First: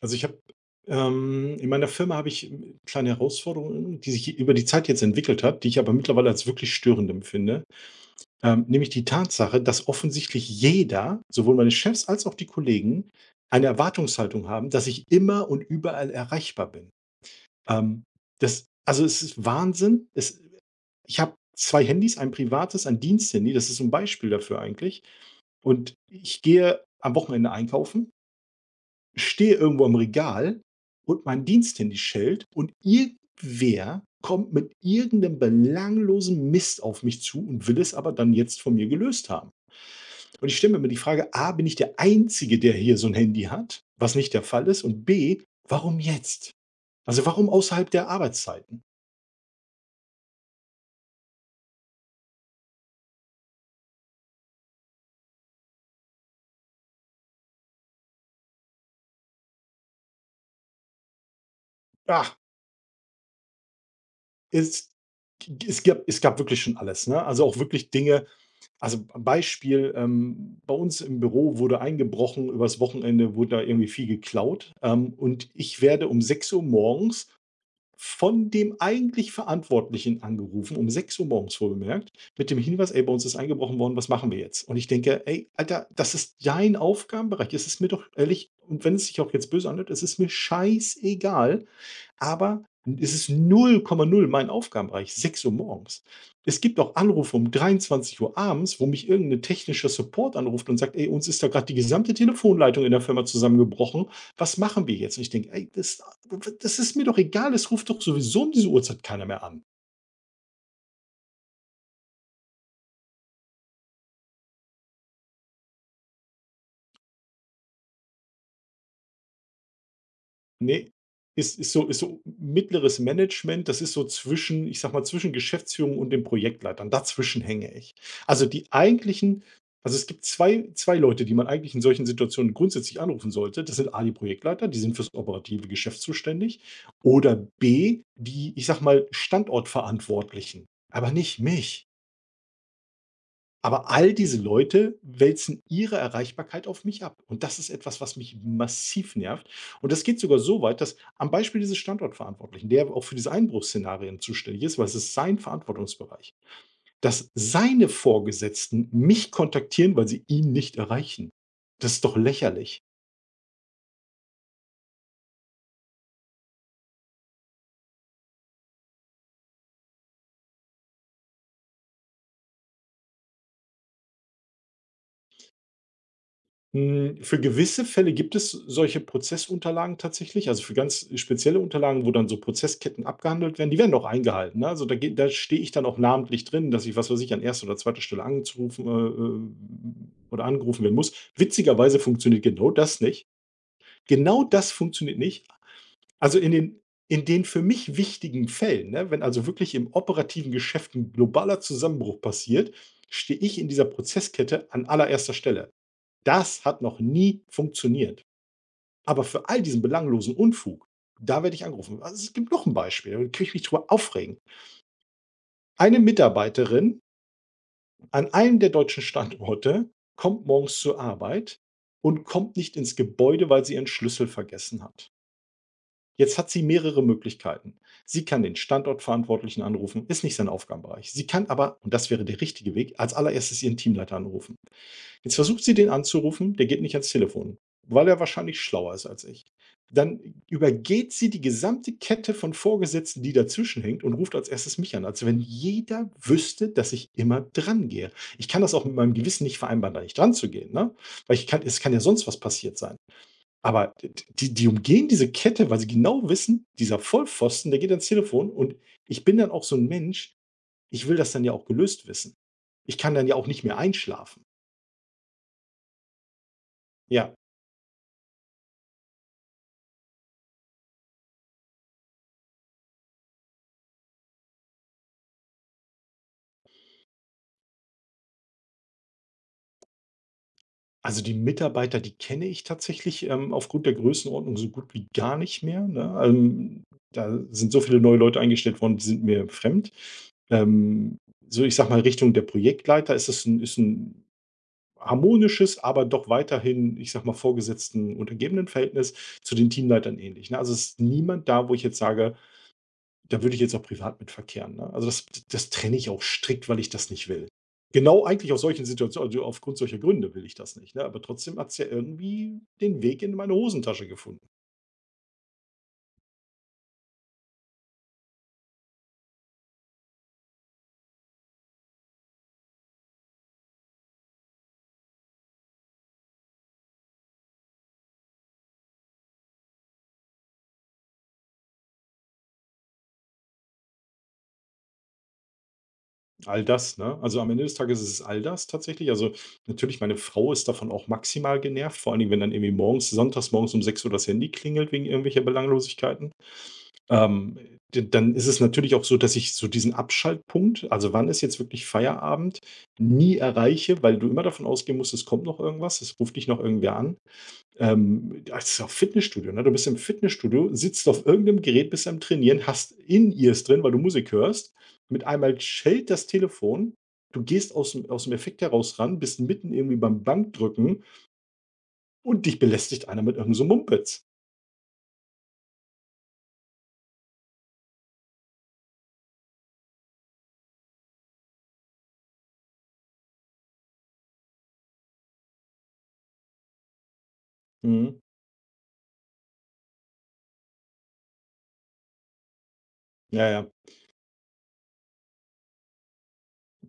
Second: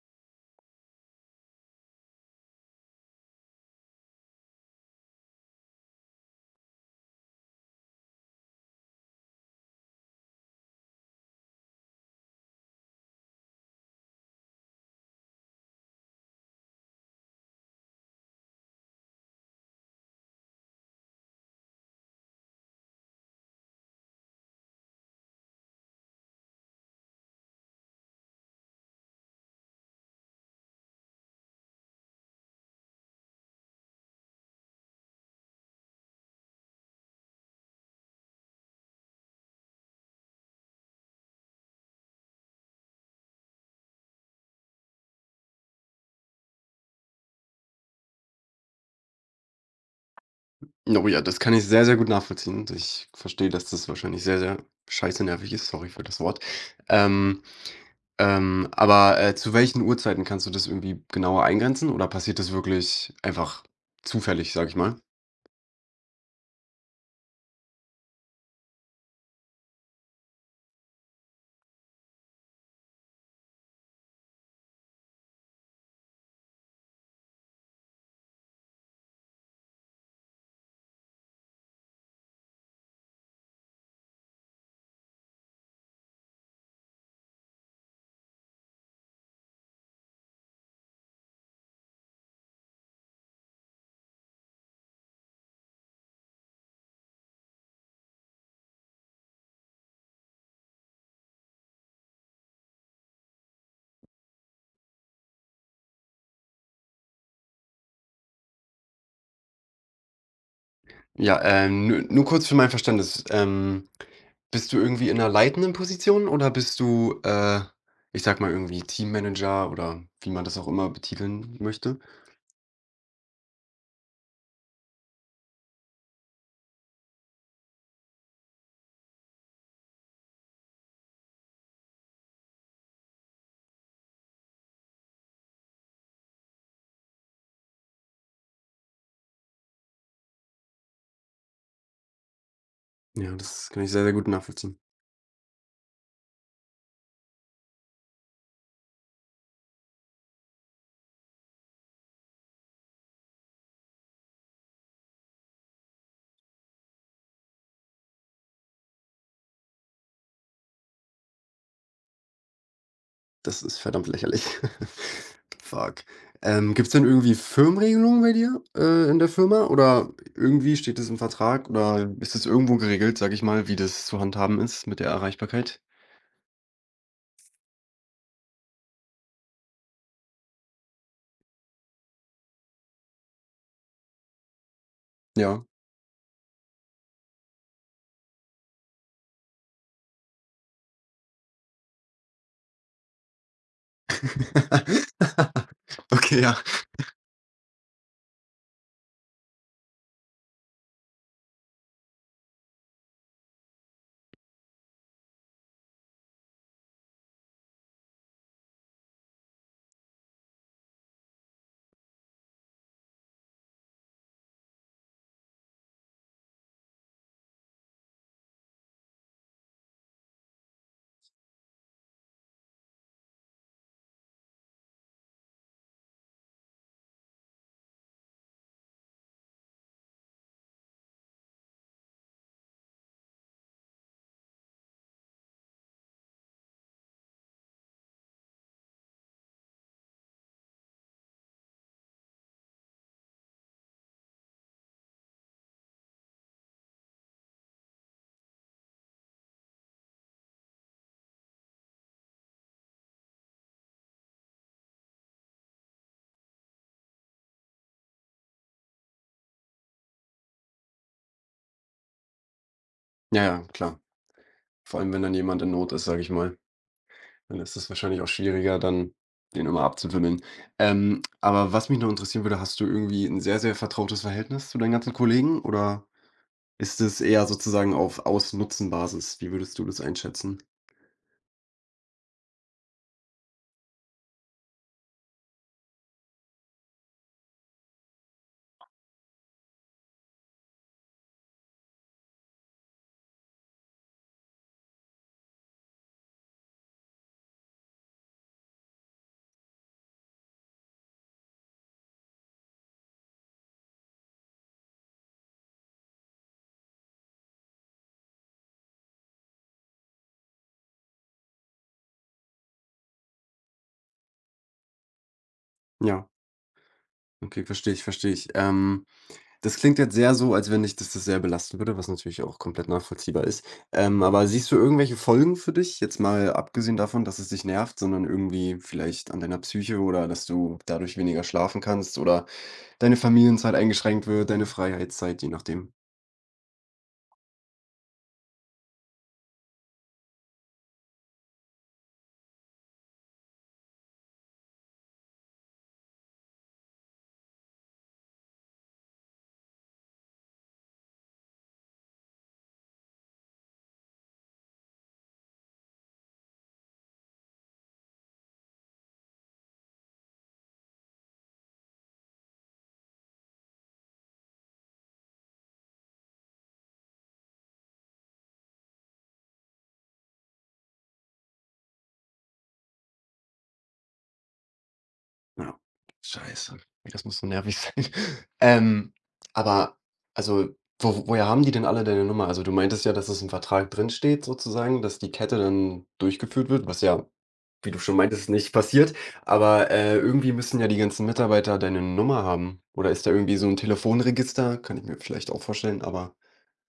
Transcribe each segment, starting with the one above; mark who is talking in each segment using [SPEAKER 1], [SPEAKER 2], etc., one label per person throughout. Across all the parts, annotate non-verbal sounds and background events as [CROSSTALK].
[SPEAKER 1] Also, ich habe in meiner Firma habe ich kleine Herausforderungen, die sich über die Zeit jetzt entwickelt hat, die ich aber mittlerweile als wirklich störend empfinde. Nämlich die Tatsache, dass offensichtlich jeder, sowohl meine Chefs als auch die Kollegen, eine Erwartungshaltung haben, dass ich immer und überall erreichbar bin. Ähm, Es ist Wahnsinn. Es Ich habe 2 Handys, ein privates, ein Diensthandy, das ist so 'n Beispiel dafür eigentlich. Und ich gehe am Wochenende einkaufen, stehe irgendwo am Regal und mein Diensthandy schellt und irgendwer kommt mit irgendeinem belanglosen Mist auf mich zu und will es aber dann jetzt von mir gelöst haben. Und ich stelle mir immer die Frage: A, bin ich der Einzige, der hier so ein Handy hat, was nicht der Fall ist? Und B, warum jetzt? Also warum außerhalb der Arbeitszeiten?
[SPEAKER 2] Oh ja, das kann ich sehr, sehr gut nachvollziehen. Ich verstehe, dass das wahrscheinlich sehr, sehr scheiße nervig ist. Sorry für das Wort. Ähm, zu welchen Uhrzeiten kannst du das irgendwie genauer eingrenzen oder
[SPEAKER 1] Ah,
[SPEAKER 2] passiert das wirklich einfach zufällig, sag ich
[SPEAKER 1] Es
[SPEAKER 2] mal?
[SPEAKER 1] es gab wirklich schon alles, ne? Also, auch wirklich Dinge, also Beispiel, bei uns im Büro wurde eingebrochen, übers Wochenende wurde da irgendwie viel geklaut, und ich werde um 6 Uhr morgens von dem eigentlich Verantwortlichen angerufen, um 6 Uhr morgens wohlgemerkt, mit dem Hinweis: „Ey, bei uns ist eingebrochen worden, was machen wir jetzt?“ Und ich denke: „Ey, Alter, das ist dein Aufgabenbereich. Es ist mir doch ehrlich, und wenn es sich auch jetzt böse anhört, es ist mir scheißegal. Aber es ist 0,0 mein Aufgabenbereich, 6 Uhr morgens. Es gibt auch Anrufe um 23 Uhr abends, wo mich irgendein technischer Support anruft und sagt: „Ey, uns ist da gerade die gesamte Telefonleitung in der Firma zusammengebrochen. Was machen wir jetzt?“ Und ich denke: „Ey, das ist mir doch egal, es ruft doch sowieso um diese Uhrzeit keiner mehr an.“
[SPEAKER 2] Ja, nu nur kurz für mein Verständnis. Bist du irgendwie in einer leitenden Position oder bist du, ich sag mal, irgendwie Teammanager oder wie man das auch immer
[SPEAKER 1] Ne,
[SPEAKER 2] betiteln
[SPEAKER 1] ist ist so ist
[SPEAKER 2] möchte?
[SPEAKER 1] so mittleres Management, das ist so zwischen, ich sag mal, zwischen Geschäftsführung und den Projektleitern. Dazwischen hänge ich. Also, die eigentlichen Also, es gibt zwei Leute, die man eigentlich in solchen Situationen grundsätzlich anrufen sollte. Das sind A, die Projektleiter, die sind fürs operative Geschäft zuständig, oder B, die, ich sag mal, Standortverantwortlichen, aber nicht mich.
[SPEAKER 2] Ja, das kann ich
[SPEAKER 1] Aber
[SPEAKER 2] sehr, sehr
[SPEAKER 1] all
[SPEAKER 2] gut
[SPEAKER 1] diese
[SPEAKER 2] nachvollziehen.
[SPEAKER 1] Leute wälzen ihre Erreichbarkeit auf mich ab. Und das ist etwas, was mich massiv nervt. Und das geht sogar so weit, dass am Beispiel dieses Standortverantwortlichen, der auch für diese Einbruchsszenarien zuständig ist, weil es ist sein Verantwortungsbereich, dass seine Vorgesetzten mich kontaktieren, weil sie ihn nicht erreichen. Das ist doch lächerlich.
[SPEAKER 2] Das ist verdammt lächerlich. [LAUGHS] Fuck. Gibt's denn irgendwie Firmenregelungen bei dir, in der Firma? Oder irgendwie steht das im Vertrag oder ist es irgendwo geregelt, sag ich mal, wie das zu handhaben ist mit der Erreichbarkeit?
[SPEAKER 1] Hm, für gewisse Fälle gibt es solche Prozessunterlagen tatsächlich, also für ganz spezielle Unterlagen, wo dann so Prozessketten abgehandelt werden, die werden auch eingehalten, ne? Also, da stehe
[SPEAKER 2] Ja.
[SPEAKER 1] ich dann auch namentlich drin, dass ich, was weiß ich, an erster oder zweiter Stelle angerufen, oder angerufen werden muss. Witzigerweise funktioniert genau das nicht. Genau das funktioniert nicht.
[SPEAKER 2] [LAUGHS]
[SPEAKER 1] Also,
[SPEAKER 2] Okay,
[SPEAKER 1] in
[SPEAKER 2] ja.
[SPEAKER 1] den in den für mich wichtigen Fällen, ne, wenn also wirklich im operativen Geschäft ein globaler Zusammenbruch passiert, stehe ich in dieser Prozesskette an allererster Stelle. Das hat noch nie funktioniert. Aber für all diesen belanglosen Unfug, da werde ich angerufen. Also, es gibt noch ein Beispiel, da kann ich mich drüber aufregen. Eine Mitarbeiterin an einem der deutschen Standorte kommt morgens zur Arbeit und kommt nicht ins Gebäude, weil sie ihren Schlüssel vergessen hat. Jetzt hat sie mehrere Möglichkeiten. Sie kann den Standortverantwortlichen anrufen, ist nicht sein Aufgabenbereich. Sie kann aber, und das wäre der richtige Weg, als allererstes ihren Teamleiter anrufen. Jetzt versucht sie, den anzurufen, der geht nicht ans Telefon, weil er wahrscheinlich schlauer ist als ich. Dann übergeht sie die gesamte Kette von Vorgesetzten, die dazwischen hängt, und ruft als erstes mich an, als wenn jeder wüsste, dass ich immer dran gehe. Ich kann das auch mit meinem Gewissen nicht vereinbaren, da nicht dran zu gehen, ne? Weil ich kann, es kann ja sonst was passiert sein. Aber die, die umgehen diese Kette, weil sie genau wissen, dieser Vollpfosten, der geht ans Telefon, und ich bin dann auch so ein Mensch, ich will das dann ja auch gelöst wissen. Ich kann dann ja
[SPEAKER 2] Ja,
[SPEAKER 1] auch
[SPEAKER 2] ja,
[SPEAKER 1] nicht mehr
[SPEAKER 2] klar.
[SPEAKER 1] einschlafen.
[SPEAKER 2] Vor allem, wenn dann jemand in Not ist, sage ich mal,
[SPEAKER 1] Ja.
[SPEAKER 2] dann ist es wahrscheinlich auch schwieriger, dann den immer abzuwimmeln. Aber was mich noch interessieren würde, hast du irgendwie ein sehr, sehr vertrautes Verhältnis zu deinen ganzen Kollegen oder ist es eher sozusagen auf Aus-Nutzen-Basis? Wie würdest du das einschätzen?
[SPEAKER 1] Also, die Mitarbeiter, die kenne ich tatsächlich, aufgrund der Größenordnung so gut wie gar nicht mehr, ne? Da sind so viele neue Leute eingestellt worden, die sind mir fremd. Ähm, so, ich sage mal, Richtung der Projektleiter ist es ein ist 'n harmonisches, aber doch weiterhin, ich sage mal, vorgesetzten Untergebenenverhältnis, zu den Teamleitern ähnlich, ne? Also, es ist niemand da, wo ich jetzt sage: da würde ich jetzt auch privat mit verkehren, ne? Also, das trenne ich auch strikt, weil ich das nicht will. Genau eigentlich aus solchen Situationen, also aufgrund solcher Gründe will ich das nicht, ne? Aber trotzdem hat es ja irgendwie den Weg in meine Hosentasche gefunden.
[SPEAKER 2] Ja, okay, verstehe ich, verstehe ich. Das klingt jetzt sehr so, als wenn dich das sehr belasten würde, was natürlich auch komplett nachvollziehbar ist. Aber siehst du irgendwelche Folgen für dich? Jetzt mal abgesehen davon, dass es dich nervt, sondern irgendwie vielleicht an deiner Psyche oder dass du dadurch weniger schlafen kannst oder deine Familienzeit eingeschränkt wird, deine Freiheitszeit, je nachdem.
[SPEAKER 1] All das, ne? Also, am Ende des Tages ist es all das tatsächlich. Also, natürlich, meine Frau ist davon auch maximal genervt, vor allen Dingen, wenn dann irgendwie morgens sonntags morgens um 6 Uhr das Handy klingelt wegen irgendwelcher Belanglosigkeiten. Ähm, d dann ist es natürlich auch so, dass ich so diesen Abschaltpunkt, also wann ist jetzt wirklich Feierabend, nie erreiche, weil du immer davon ausgehen musst, es kommt noch irgendwas, es ruft dich noch irgendwer an. Das ist ja auch Fitnessstudio, ne? Du bist im Fitnessstudio, sitzt auf irgendeinem Gerät, bist am Trainieren, hast In-Ears drin, weil du Musik hörst. Mit einmal schellt das Telefon. Du gehst aus dem Effekt heraus ran, bist mitten irgendwie beim Bankdrücken, und dich belästigt einer mit irgend so Mumpitz.
[SPEAKER 2] Ja. Scheiße. Das muss so nervig sein. [LAUGHS] Ähm, aber also, wo woher haben die denn alle deine Nummer? Also, du meintest ja, dass es im Vertrag drin steht, sozusagen, dass die Kette dann durchgeführt wird, was ja, wie du schon
[SPEAKER 1] Mhm.
[SPEAKER 2] meintest, nicht passiert. Aber irgendwie müssen ja die ganzen Mitarbeiter deine Nummer haben. Oder ist da
[SPEAKER 1] Ja,
[SPEAKER 2] irgendwie
[SPEAKER 1] ja.
[SPEAKER 2] so ein Telefonregister? Kann ich mir vielleicht auch vorstellen, aber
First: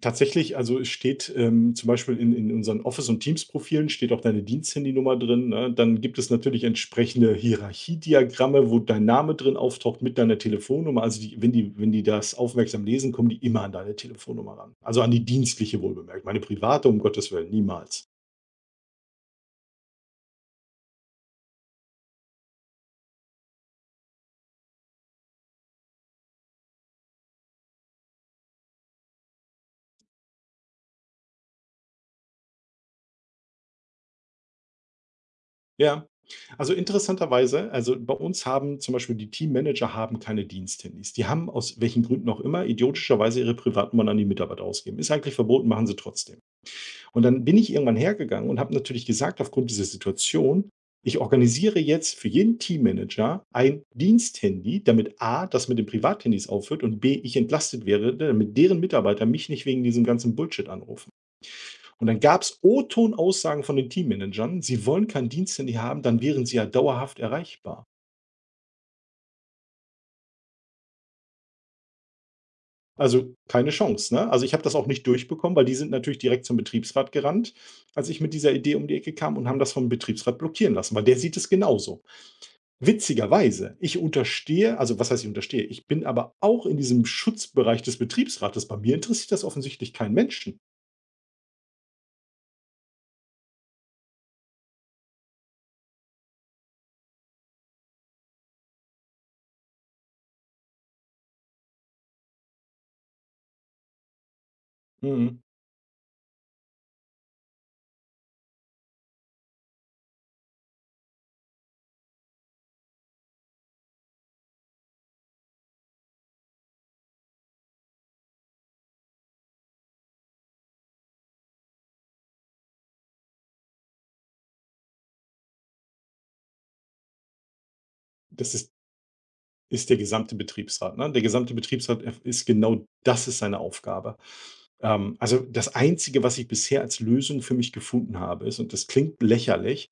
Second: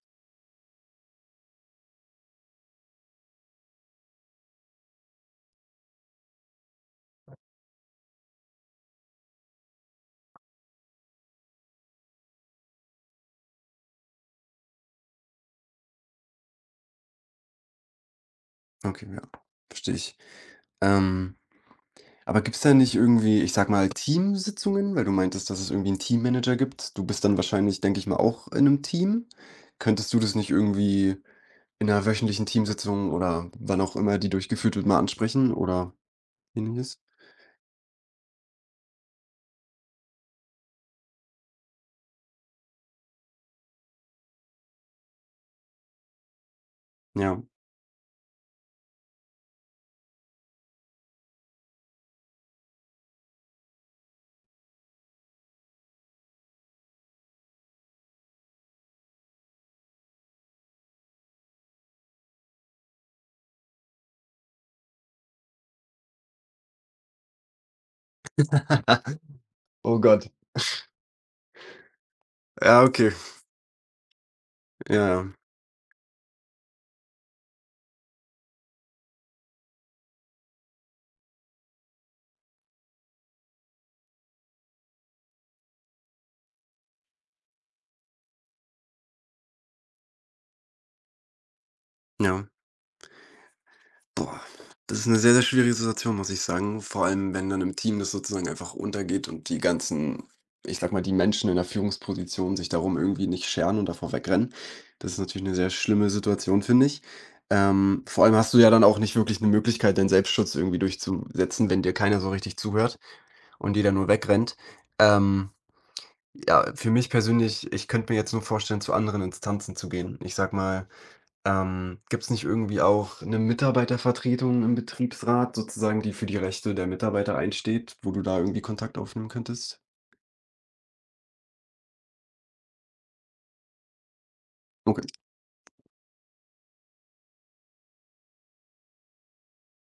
[SPEAKER 1] Tatsächlich, also es steht, zum Beispiel in unseren Office- und Teams-Profilen steht auch deine Diensthandynummer drin, ne? Dann gibt es natürlich entsprechende Hierarchiediagramme, wo dein Name drin auftaucht mit deiner Telefonnummer. Also die wenn die wenn die das aufmerksam lesen, kommen die immer an deine Telefonnummer ran. Also an die dienstliche wohlbemerkt. Meine private, um Gottes Willen, niemals.
[SPEAKER 2] okay, ja, verstehe ich. Ähm Aber gibt's da nicht irgendwie, ich sag mal, Teamsitzungen? Weil du meintest, dass es irgendwie einen Teammanager gibt. Du bist dann wahrscheinlich, denke ich mal, auch in einem Team. Könntest du das nicht irgendwie in 'ner wöchentlichen Teamsitzung oder wann auch immer die durchgeführt wird, mal ansprechen oder
[SPEAKER 1] Ja, also
[SPEAKER 2] ähnliches?
[SPEAKER 1] interessanterweise, also bei uns haben zum Beispiel die Teammanager haben keine Diensthandys. Die haben aus welchen Gründen auch immer idiotischerweise ihre Privatnummern an die Mitarbeiter ausgeben. Ist eigentlich verboten, machen sie trotzdem. Und
[SPEAKER 2] Ja.
[SPEAKER 1] dann bin ich irgendwann hergegangen und habe natürlich gesagt, aufgrund dieser Situation, ich organisiere jetzt für jeden Teammanager ein Diensthandy, damit A, das mit den Privathandys aufhört, und B, ich entlastet wäre, damit deren Mitarbeiter mich nicht wegen diesem ganzen Bullshit anrufen. Und dann gab es O-Ton-Aussagen von den Teammanagern, sie wollen kein Diensthandy haben, dann wären sie ja dauerhaft erreichbar.
[SPEAKER 2] [LAUGHS] Oh Gott. Ja, okay.
[SPEAKER 1] Also keine Chance. Ne? Also ich habe das auch
[SPEAKER 2] Ja,
[SPEAKER 1] nicht
[SPEAKER 2] ja.
[SPEAKER 1] durchbekommen, weil die sind natürlich direkt zum Betriebsrat gerannt, als ich mit dieser Idee um die Ecke kam, und haben das vom Betriebsrat blockieren lassen, weil der sieht es genauso. Witzigerweise, ich unterstehe, also was heißt ich unterstehe, ich bin aber auch in diesem Schutzbereich des Betriebsrates. Bei mir interessiert das offensichtlich keinen Menschen.
[SPEAKER 2] Ja. Boah, das ist eine sehr, sehr schwierige Situation, muss ich sagen. Vor allem, wenn dann im Team das sozusagen einfach untergeht und die ganzen, ich sag mal, die Menschen in der Führungsposition sich darum irgendwie nicht scheren und davor wegrennen. Das ist
[SPEAKER 1] Mhm.
[SPEAKER 2] natürlich eine sehr schlimme Situation, finde ich. Vor allem hast du ja dann auch nicht wirklich eine Möglichkeit, deinen Selbstschutz irgendwie durchzusetzen, wenn dir keiner so richtig zuhört und jeder nur wegrennt. Ähm, ja, für mich persönlich, ich könnte mir jetzt nur vorstellen, zu anderen Instanzen zu gehen. Ich sag mal, gibt es nicht irgendwie auch eine Mitarbeitervertretung im Betriebsrat sozusagen, die für die Rechte der Mitarbeiter einsteht, wo du da
[SPEAKER 1] Das
[SPEAKER 2] irgendwie
[SPEAKER 1] ist
[SPEAKER 2] Kontakt aufnehmen könntest?
[SPEAKER 1] Ist der gesamte Betriebsrat, ne? Der gesamte Betriebsrat erf ist, genau, das ist seine Aufgabe.
[SPEAKER 2] Okay,
[SPEAKER 1] Also, das Einzige, was ich bisher als Lösung für mich gefunden habe, ist, und das klingt lächerlich,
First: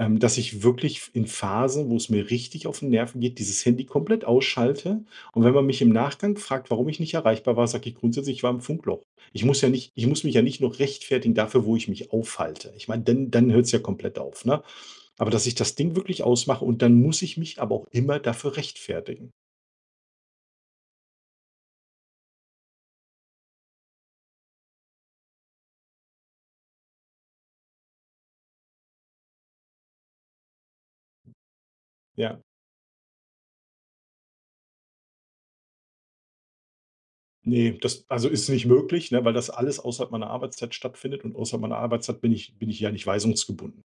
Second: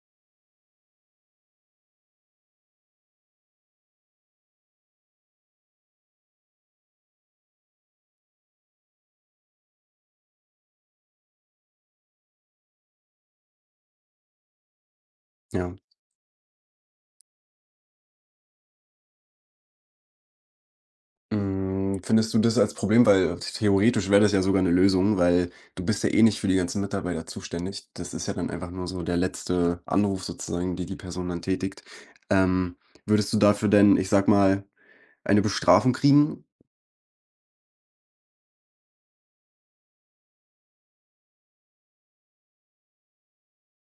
[SPEAKER 1] Dass ich wirklich in Phasen, wo es mir richtig auf den Nerven geht, dieses Handy komplett ausschalte. Und wenn man mich im Nachgang fragt, warum ich nicht erreichbar war, sage ich grundsätzlich: „Ich war im Funkloch.“ Ich muss mich ja nicht noch rechtfertigen dafür, wo ich mich aufhalte. Ich meine, dann hört es ja komplett auf, ne? Aber dass ich das
[SPEAKER 2] ja.
[SPEAKER 1] Ding wirklich ausmache, und dann muss ich mich aber auch immer dafür rechtfertigen.
[SPEAKER 2] Hm, findest du das als Problem? Weil theoretisch wäre das ja sogar eine Lösung, weil du bist ja eh nicht für die ganzen Mitarbeiter zuständig. Das ist ja dann einfach nur so der letzte Anruf sozusagen, die Person dann tätigt.
[SPEAKER 1] Ja.
[SPEAKER 2] Ähm, würdest du dafür denn, ich sag mal, eine Bestrafung kriegen?
[SPEAKER 1] Nee, das, also, ist nicht möglich, ne, weil das alles außerhalb meiner Arbeitszeit stattfindet, und außerhalb meiner Arbeitszeit bin ich ja nicht weisungsgebunden.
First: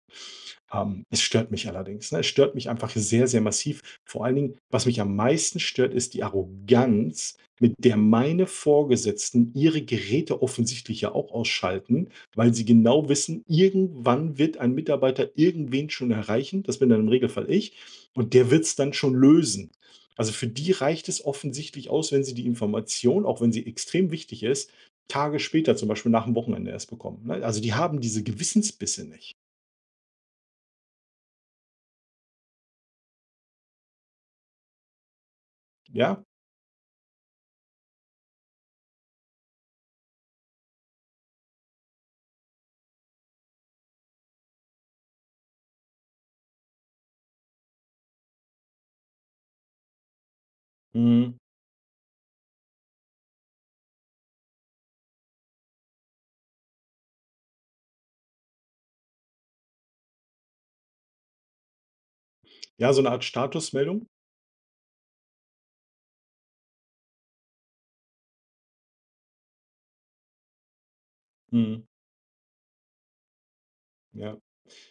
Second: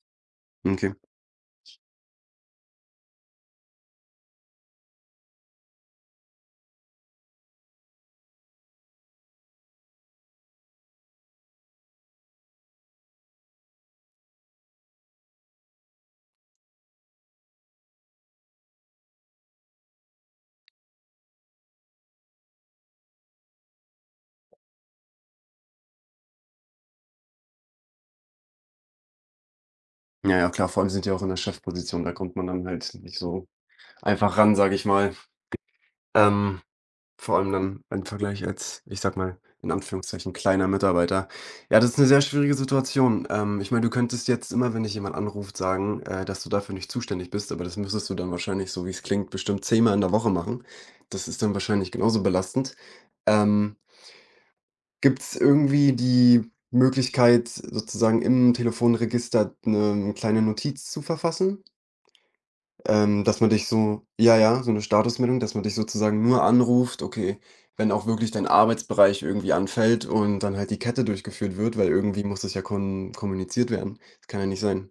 [SPEAKER 2] Okay.
[SPEAKER 1] Es stört mich allerdings, ne? Es stört mich einfach sehr, sehr massiv. Vor allen Dingen, was mich am meisten stört, ist die Arroganz, mit der meine Vorgesetzten ihre Geräte offensichtlich ja auch ausschalten, weil sie genau wissen, irgendwann wird ein Mitarbeiter irgendwen schon erreichen. Das bin dann im Regelfall ich. Und der wird es dann schon lösen. Also, für die reicht es offensichtlich aus, wenn sie die Information, auch wenn sie extrem wichtig ist, Tage später, zum Beispiel nach dem Wochenende erst bekommen, ne? Also, die haben diese Gewissensbisse nicht,
[SPEAKER 2] Ja, ja, klar, vor allem sind die auch in der Chefposition, da kommt man dann halt nicht so einfach ran, sage ich mal.
[SPEAKER 1] ja?
[SPEAKER 2] Ähm, vor allem dann im Vergleich als, ich sag mal, in Anführungszeichen kleiner Mitarbeiter. Ja, das ist eine sehr schwierige Situation. Ich meine, du könntest jetzt immer, wenn dich jemand anruft, sagen, dass du dafür nicht zuständig bist, aber das müsstest du dann wahrscheinlich, so wie es klingt, bestimmt zehnmal in der Woche machen. Das
[SPEAKER 1] Mhm.
[SPEAKER 2] ist dann wahrscheinlich genauso belastend. Ähm, Gibt es irgendwie die Möglichkeit, sozusagen im Telefonregister ne, eine kleine Notiz zu verfassen?
[SPEAKER 1] Ja, so 'ne Art
[SPEAKER 2] Dass man dich so,
[SPEAKER 1] Statusmeldung?
[SPEAKER 2] ja, ja, so eine Statusmeldung, dass man dich sozusagen nur anruft, okay, wenn auch wirklich dein Arbeitsbereich irgendwie anfällt und dann halt die Kette durchgeführt wird,
[SPEAKER 1] Mhm.
[SPEAKER 2] weil irgendwie muss das ja kon kommuniziert werden. Das
[SPEAKER 1] Ja.
[SPEAKER 2] kann ja nicht sein.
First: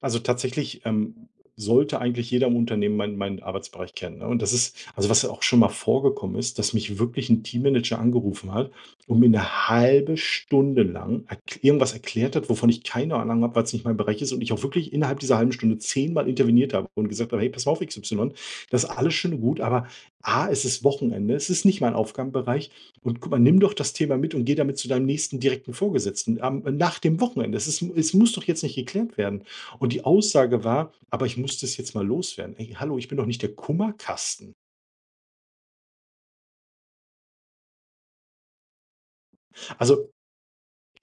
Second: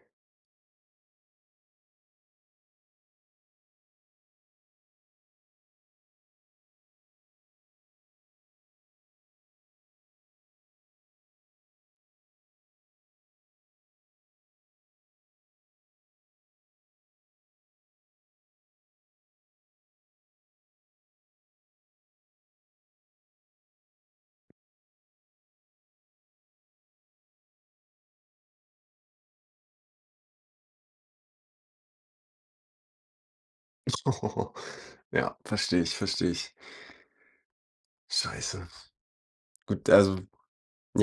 [SPEAKER 1] Also tatsächlich, sollte eigentlich jeder im Unternehmen meinen Arbeitsbereich kennen, ne? Und das ist, also, was auch schon mal vorgekommen ist, dass mich wirklich ein Teammanager angerufen hat und mir eine halbe Stunde lang erk irgendwas erklärt hat, wovon ich keine Ahnung habe, weil's nicht mein Bereich ist, und ich auch wirklich innerhalb dieser halben Stunde 10-mal interveniert habe und gesagt habe: „Hey, pass mal auf, XY, das ist alles schön und gut, aber A, es ist Wochenende, es ist nicht mein Aufgabenbereich, und guck mal, nimm doch das Thema mit und geh damit zu deinem nächsten direkten Vorgesetzten am, nach dem Wochenende. Es muss doch jetzt nicht geklärt werden.“ Und die Aussage war: „Aber ich muss das jetzt mal loswerden.“ Ey, hallo, ich bin doch nicht der Kummerkasten.
[SPEAKER 2] [LAUGHS] Ja, verstehe ich, verstehe ich. Scheiße. Gut,
[SPEAKER 1] Also,
[SPEAKER 2] also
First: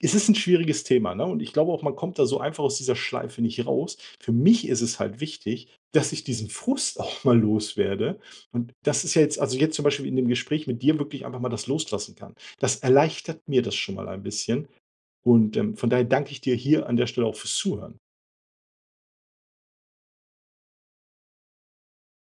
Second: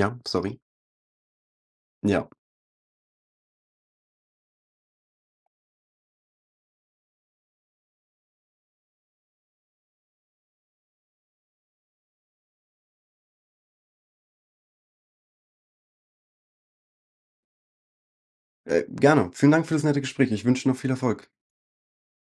[SPEAKER 1] es ist ein
[SPEAKER 2] sorry.
[SPEAKER 1] schwieriges Thema, ne? Und ich glaube auch, man kommt da
[SPEAKER 2] Ja,
[SPEAKER 1] so einfach aus dieser Schleife nicht raus. Für mich ist es halt wichtig, dass ich diesen Frust [LAUGHS] auch mal loswerde. Und das ist ja jetzt, also, jetzt zum Beispiel in dem Gespräch mit dir wirklich einfach mal das loslassen kann. Das erleichtert mir das schon mal ein bisschen. Und, von daher danke ich dir hier an der Stelle auch fürs Zuhören.
[SPEAKER 2] Gerne. Vielen Dank für das nette Gespräch. Ich wünsche noch viel Erfolg.